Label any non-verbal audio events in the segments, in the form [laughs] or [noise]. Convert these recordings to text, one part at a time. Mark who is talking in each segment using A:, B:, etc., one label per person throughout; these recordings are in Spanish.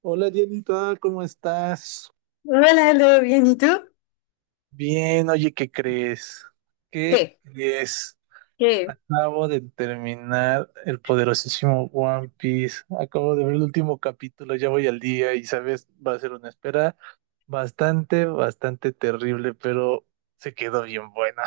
A: Hola Dianita, ¿cómo estás?
B: Hola, ¿lo bien? ¿Y tú?
A: Bien, oye, ¿qué crees? ¿Qué
B: ¿Qué?
A: crees?
B: ¿Qué?
A: Acabo de terminar el poderosísimo One Piece. Acabo de ver el último capítulo, ya voy al día y sabes, va a ser una espera bastante, bastante terrible, pero se quedó bien buena.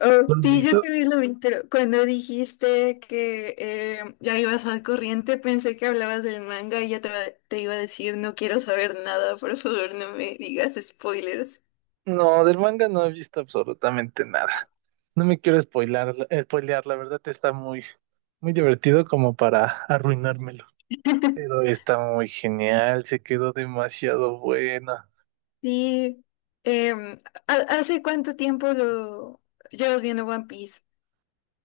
B: Oh,
A: ¿Lo has
B: sí, yo
A: visto?
B: también lo vi, pero cuando dijiste que ya ibas al corriente, pensé que hablabas del manga y ya te iba a decir, no quiero saber nada, por favor, no me digas spoilers.
A: No, del manga no he visto absolutamente nada. No me quiero spoilar, spoilear, la verdad está muy, muy divertido como para arruinármelo.
B: [laughs]
A: Pero está muy genial, se quedó demasiado buena.
B: Sí, em, ¿hace cuánto tiempo lo llevas viendo One Piece?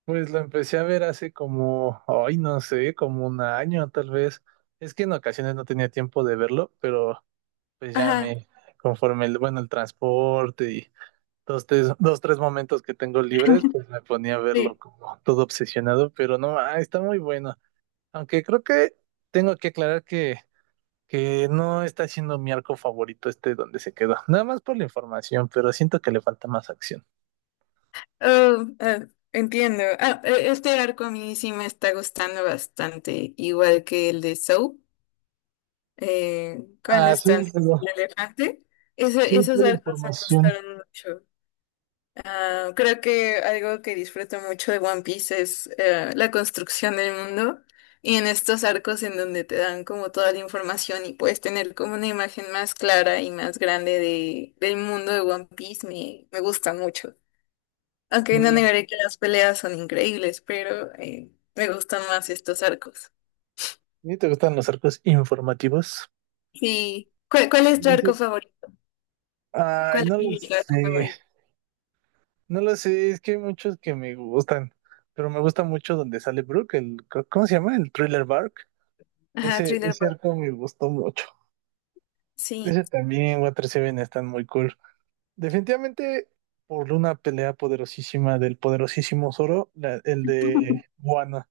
A: Pues la empecé a ver hace como, ay, no sé, como un año tal vez. Es que en ocasiones no tenía tiempo de verlo, pero pues ya
B: Ajá,
A: me, conforme el, bueno, el transporte y dos, tres, dos, tres momentos que tengo libres, pues me ponía a verlo
B: sí.
A: como todo obsesionado, pero no, ah, está muy bueno. Aunque creo que tengo que aclarar que no está siendo mi arco favorito este donde se quedó. Nada más por la información, pero siento que le falta más acción.
B: Oh, entiendo. Este arco a mí sí me está gustando bastante, igual que el de Soap. Cuando
A: Ah, sí,
B: están en
A: pero
B: el elefante.
A: sí,
B: Esos
A: pura
B: arcos me
A: información.
B: gustaron mucho. Ah, creo que algo que disfruto mucho de One Piece es la construcción del mundo y en estos arcos en donde te dan como toda la información y puedes tener como una imagen más clara y más grande del mundo de One Piece me gusta mucho. Aunque no
A: Mm,
B: negaré que las peleas son increíbles, pero me gustan más estos arcos.
A: ¿y te gustan los arcos informativos?
B: Sí. ¿Cuál es tu arco
A: Dice,
B: favorito?
A: ay,
B: ¿Cuál
A: no lo
B: es tu arco
A: sé.
B: favorito?
A: No lo sé, es que hay muchos que me gustan. Pero me gusta mucho donde sale Brooke, el, ¿cómo se llama? El Thriller Bark.
B: Ajá,
A: Ese,
B: Thriller
A: ese
B: Boy,
A: arco me gustó mucho.
B: sí.
A: Ese también, Water Seven están muy cool. Definitivamente, por una pelea poderosísima del poderosísimo Zoro, la- el de
B: [laughs]
A: Wano.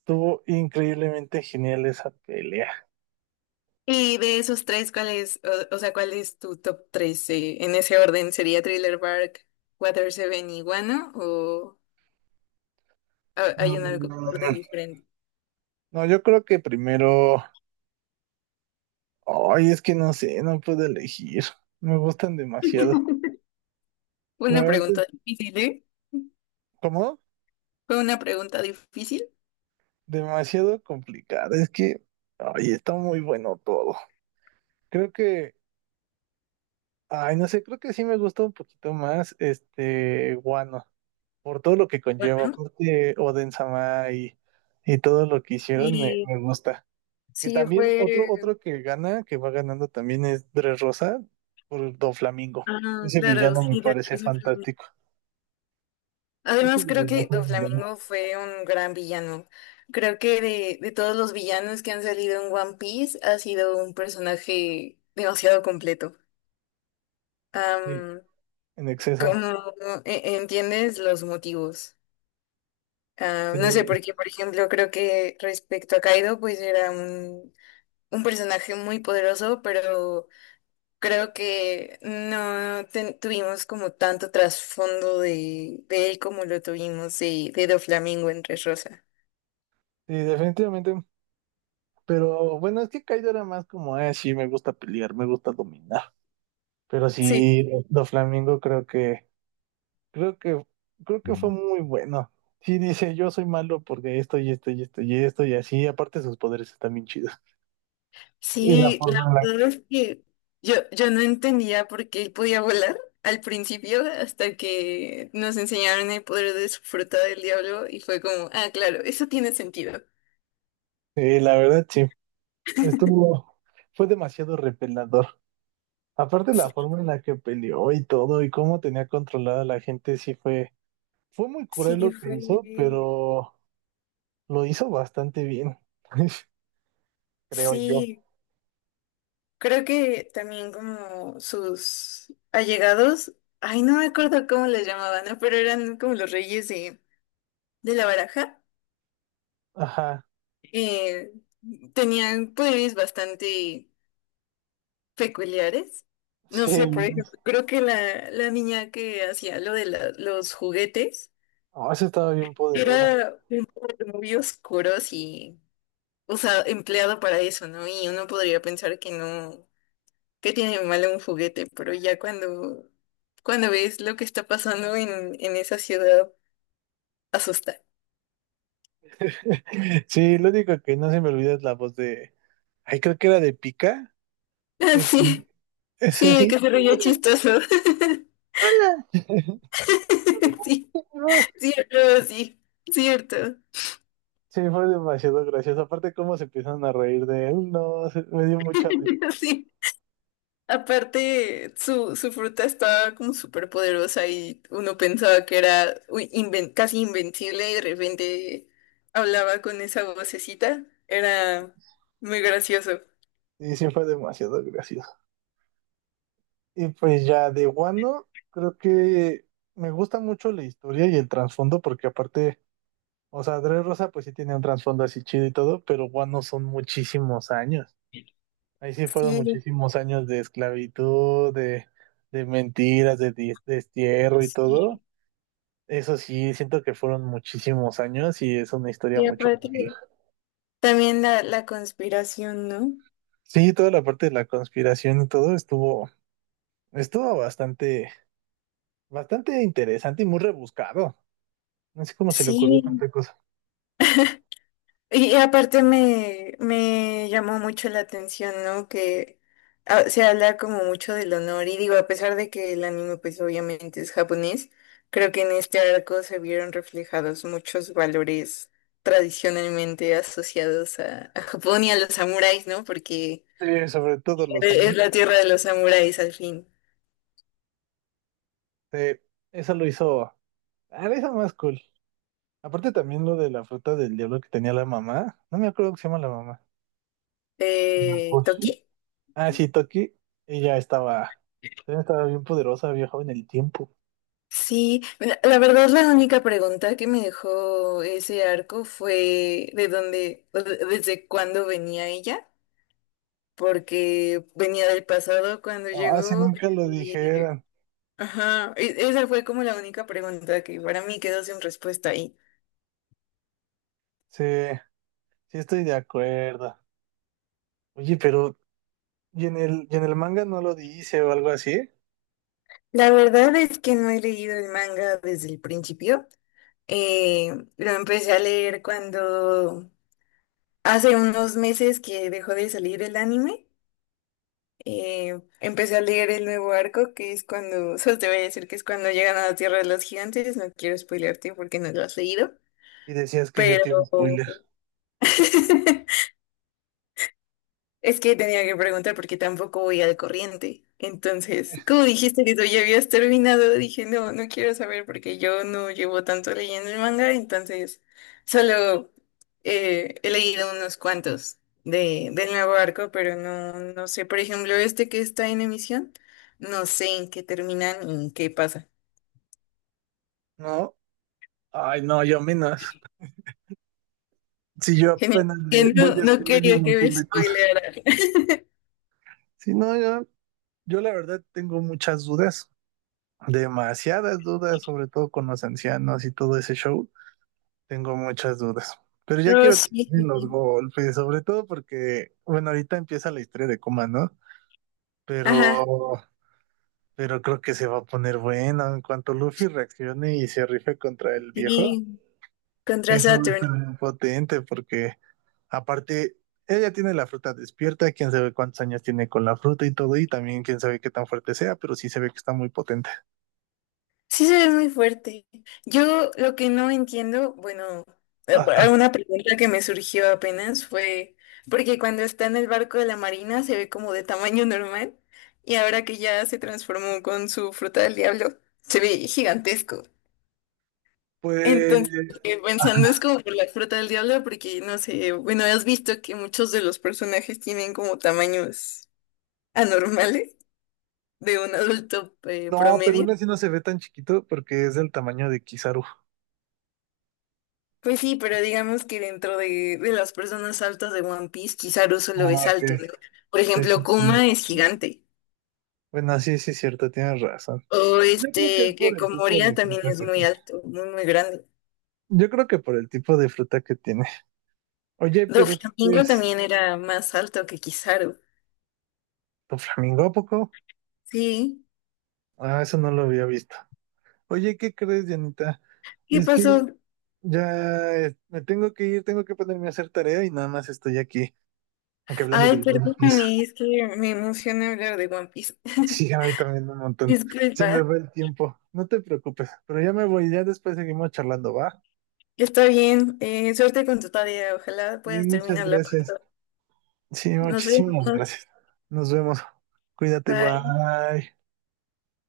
A: Estuvo increíblemente genial esa pelea.
B: Y de esos tres, o sea, ¿cuál es tu top tres? En ese orden, ¿sería Thriller Bark, Water Seven y Guano? ¿O hay un orden
A: Mm.
B: diferente?
A: No, yo creo que primero, ay, es que no sé, no puedo elegir. Me gustan demasiado.
B: Fue
A: La
B: una
A: verdad es,
B: pregunta difícil, ¿eh?
A: ¿cómo?
B: Fue una pregunta difícil.
A: Demasiado complicado. Es que, ay, está muy bueno todo. Creo que, ay, no sé, creo que sí me gusta un poquito más este Guano, por todo lo que conlleva,
B: Bueno,
A: aparte Oden-sama y todo lo que hicieron me,
B: y
A: me gusta. Que
B: sí,
A: también otro,
B: fue…
A: otro que gana, que va ganando también es Rosa por Doflamingo.
B: Ah,
A: Ese
B: claro,
A: villano me
B: sí, de.
A: parece fantástico. Creo que
B: Además, creo
A: desde las
B: que Don
A: dos millones.
B: Flamingo fue un gran villano. Creo que de todos los villanos que han salido en One Piece, ha sido un personaje demasiado completo.
A: Sí,
B: Am,
A: en exceso.
B: como entiendes los motivos. Ah,
A: Sí,
B: no sé por qué, por ejemplo, creo que respecto a Kaido, pues un personaje muy poderoso, pero creo que no tuvimos como tanto trasfondo de él como lo tuvimos de Doflamingo en Rosa.
A: sí, definitivamente. Pero bueno, es que Kaido era más como, sí, me gusta pelear, me gusta dominar. Pero
B: Sí.
A: sí, Doflamingo creo que, creo que, creo que fue muy bueno. Sí, dice, yo soy malo porque esto y esto y esto y esto y así. Aparte sus poderes están bien chidos. Y la
B: Sí, la
A: forma en la que.
B: verdad es que yo no entendía por qué él podía volar al principio hasta que nos enseñaron el poder de su fruta del diablo y fue como, ah, claro, eso tiene sentido.
A: Sí, la verdad, sí. Estuvo, fue demasiado repelador. Aparte
B: Sí,
A: la forma en la que peleó y todo y cómo tenía controlada a la gente, sí fue. Fue muy cruel
B: sí,
A: lo que hizo,
B: fue…
A: pero lo hizo bastante bien, [laughs] creo yo.
B: Sí, creo que también como sus allegados, ay, no me acuerdo cómo les llamaban, ¿no? Pero eran como los reyes de la baraja.
A: Ajá,
B: eh, Tenían poderes bastante… peculiares. No
A: sí,
B: sé, por ejemplo, creo que la niña que hacía lo de los juguetes
A: no, esa estaba bien poderosa.
B: era un poco muy oscuro y, o sea, empleado para eso, ¿no? Y uno podría pensar que no, que tiene de malo un juguete, pero ya cuando ves lo que está pasando en esa ciudad, asusta.
A: [laughs] Sí, lo único que no se me olvida es la voz de, ay, creo que era de Pica,
B: [laughs]
A: eh,
B: Sí,
A: ese
B: sí, que
A: sí.
B: se veía chistoso. [laughs]
A: Hola. [laughs]
B: Sí,
A: Dios.
B: cierto, sí, cierto.
A: Sí, fue demasiado gracioso. Aparte, cómo se empiezan a reír de él, no, se- me dio mucha risa.
B: [laughs] Sí. Aparte, su fruta estaba como súper poderosa y uno pensaba que era uy, casi invencible y de repente hablaba con esa vocecita. Era muy gracioso.
A: Y sí, fue demasiado gracioso. Y pues ya de Wano, creo que me gusta mucho la historia y el trasfondo, porque aparte, o sea, Rosa pues sí tiene un trasfondo así chido y todo, pero Wano son muchísimos años. Ahí sí fueron
B: Sí,
A: muchísimos años de esclavitud, de mentiras, de dis- destierro y
B: sí.
A: todo. Eso sí, siento que fueron muchísimos años y es una historia
B: Y
A: mucho más
B: aparte,
A: vieja.
B: también la conspiración, ¿no?
A: Sí, toda la parte de la conspiración y todo estuvo, estuvo bastante, bastante interesante y muy rebuscado. No sé cómo se le ocurrió
B: Sí.
A: tanta cosa.
B: Y aparte me llamó mucho la atención, ¿no? Que se habla como mucho del honor y digo, a pesar de que el anime pues obviamente es japonés, creo que en este arco se vieron reflejados muchos valores tradicionalmente asociados a Japón y a los samuráis, ¿no? Porque
A: Sí, sobre todo los
B: es la
A: amuletos.
B: tierra de los samuráis al fin.
A: Sí, eso lo hizo. Ah, eso más cool. Aparte también lo de la fruta del diablo que tenía la mamá. No me acuerdo cómo se llama la mamá. Shinakoshi.
B: ¿Toki?
A: Ah, sí, Toki. Ella estaba. Ella estaba bien poderosa, viajaba en el tiempo.
B: Sí, la la verdad la única pregunta que me dejó ese arco fue de dónde, o desde cuándo venía ella, porque venía del pasado cuando
A: Ah, si
B: llegó
A: nunca lo
B: y,
A: dijeran.
B: ajá, esa fue como la única pregunta que para mí quedó sin respuesta ahí.
A: Sí, sí estoy de acuerdo. Oye, pero. Y en el manga no lo dice o algo así?
B: La verdad es que no he leído el manga desde el principio. Lo empecé a leer cuando hace unos meses que dejó de salir el anime. Empecé a leer el nuevo arco, que es cuando, [laughs] solo te voy a decir que es cuando llegan a la Tierra de los Gigantes, no quiero spoilearte porque no lo has leído,
A: Y decías que yo
B: pero
A: te iba a spoiler.
B: [laughs] Es que tenía que preguntar porque tampoco voy al corriente. Entonces, como dijiste que tú ya habías terminado, dije, no, no quiero saber porque yo no llevo tanto leyendo el manga, entonces solo he leído unos cuantos del nuevo arco, pero no, no sé, por ejemplo, este que está en emisión, no sé en qué terminan y en qué pasa.
A: No. Ay, no, yo menos. Si yo
B: [laughs] Genial.
A: apenas
B: Que
A: le voy
B: no, no
A: descubriendo un
B: quería que me
A: montón de cosas.
B: spoilearan. [laughs]
A: Sí, no, yo la verdad tengo muchas dudas, demasiadas dudas, sobre todo con los ancianos y todo ese show. Tengo muchas dudas. Pero ya
B: No,
A: quiero que
B: sí.
A: den
B: Sí,
A: los
B: sí.
A: golpes, sobre todo porque, bueno, ahorita empieza la historia de Kuma, ¿no?
B: Ajá,
A: Pero, pero creo que se va a poner bueno en cuanto Luffy reaccione y se rife contra el viejo.
B: sí, contra
A: Eso va a
B: Saturn.
A: estar muy potente porque, aparte, ella tiene la fruta despierta, quién sabe cuántos años tiene con la fruta y todo, y también quién sabe qué tan fuerte sea, pero sí se ve que está muy potente.
B: Sí, se ve muy fuerte. Yo lo que no entiendo, bueno,
A: Ajá.
B: una pregunta que me surgió apenas fue, porque cuando está en el barco de la marina se ve como de tamaño normal y ahora que ya se transformó con su fruta del diablo, se ve gigantesco.
A: Pues
B: Entonces, pensando es como por la fruta del diablo, porque no sé, bueno, has visto que muchos de los personajes tienen como tamaños anormales de un adulto
A: no, pero
B: promedio.
A: aún así no se ve tan chiquito porque es del tamaño de Kizaru.
B: Pues sí, pero digamos que dentro de las personas altas de One Piece, quizá solo es
A: Ah, ok.
B: alto. ¿No? Por
A: Sí,
B: ejemplo,
A: sí, sí.
B: Kuma es gigante.
A: Bueno, sí, sí, es cierto, tienes razón.
B: O
A: Yo creo que es
B: este, que
A: por el tipo
B: Komoria
A: de
B: también
A: fruta
B: es
A: que
B: muy
A: tiene.
B: alto, muy, muy grande.
A: Yo creo que por el tipo de fruta que tiene. Oye, pero ¿qué
B: Doflamingo
A: crees?
B: también era más alto que Kizaru.
A: ¿Tu flamingo a poco?
B: Sí.
A: Ah, eso no lo había visto. Oye, ¿qué crees, Dianita?
B: ¿Qué
A: Es que
B: pasó?
A: ya me tengo que ir, tengo que ponerme a hacer tarea y nada más estoy aquí, aquí hablando
B: Ay,
A: del Greenpeace.
B: perdóname, es que me emociona hablar de One Piece.
A: Sí,
B: [laughs]
A: a mí también un montón. Se me
B: Disculpa.
A: va el tiempo. No te preocupes, pero ya me voy, ya después seguimos charlando, ¿va?
B: Está bien. Suerte con tu tarea. Ojalá
A: Sí,
B: puedas
A: muchas
B: terminarla.
A: gracias. Sí,
B: Nos vemos.
A: muchísimas gracias. Nos vemos. Cuídate,
B: Bye.
A: bye.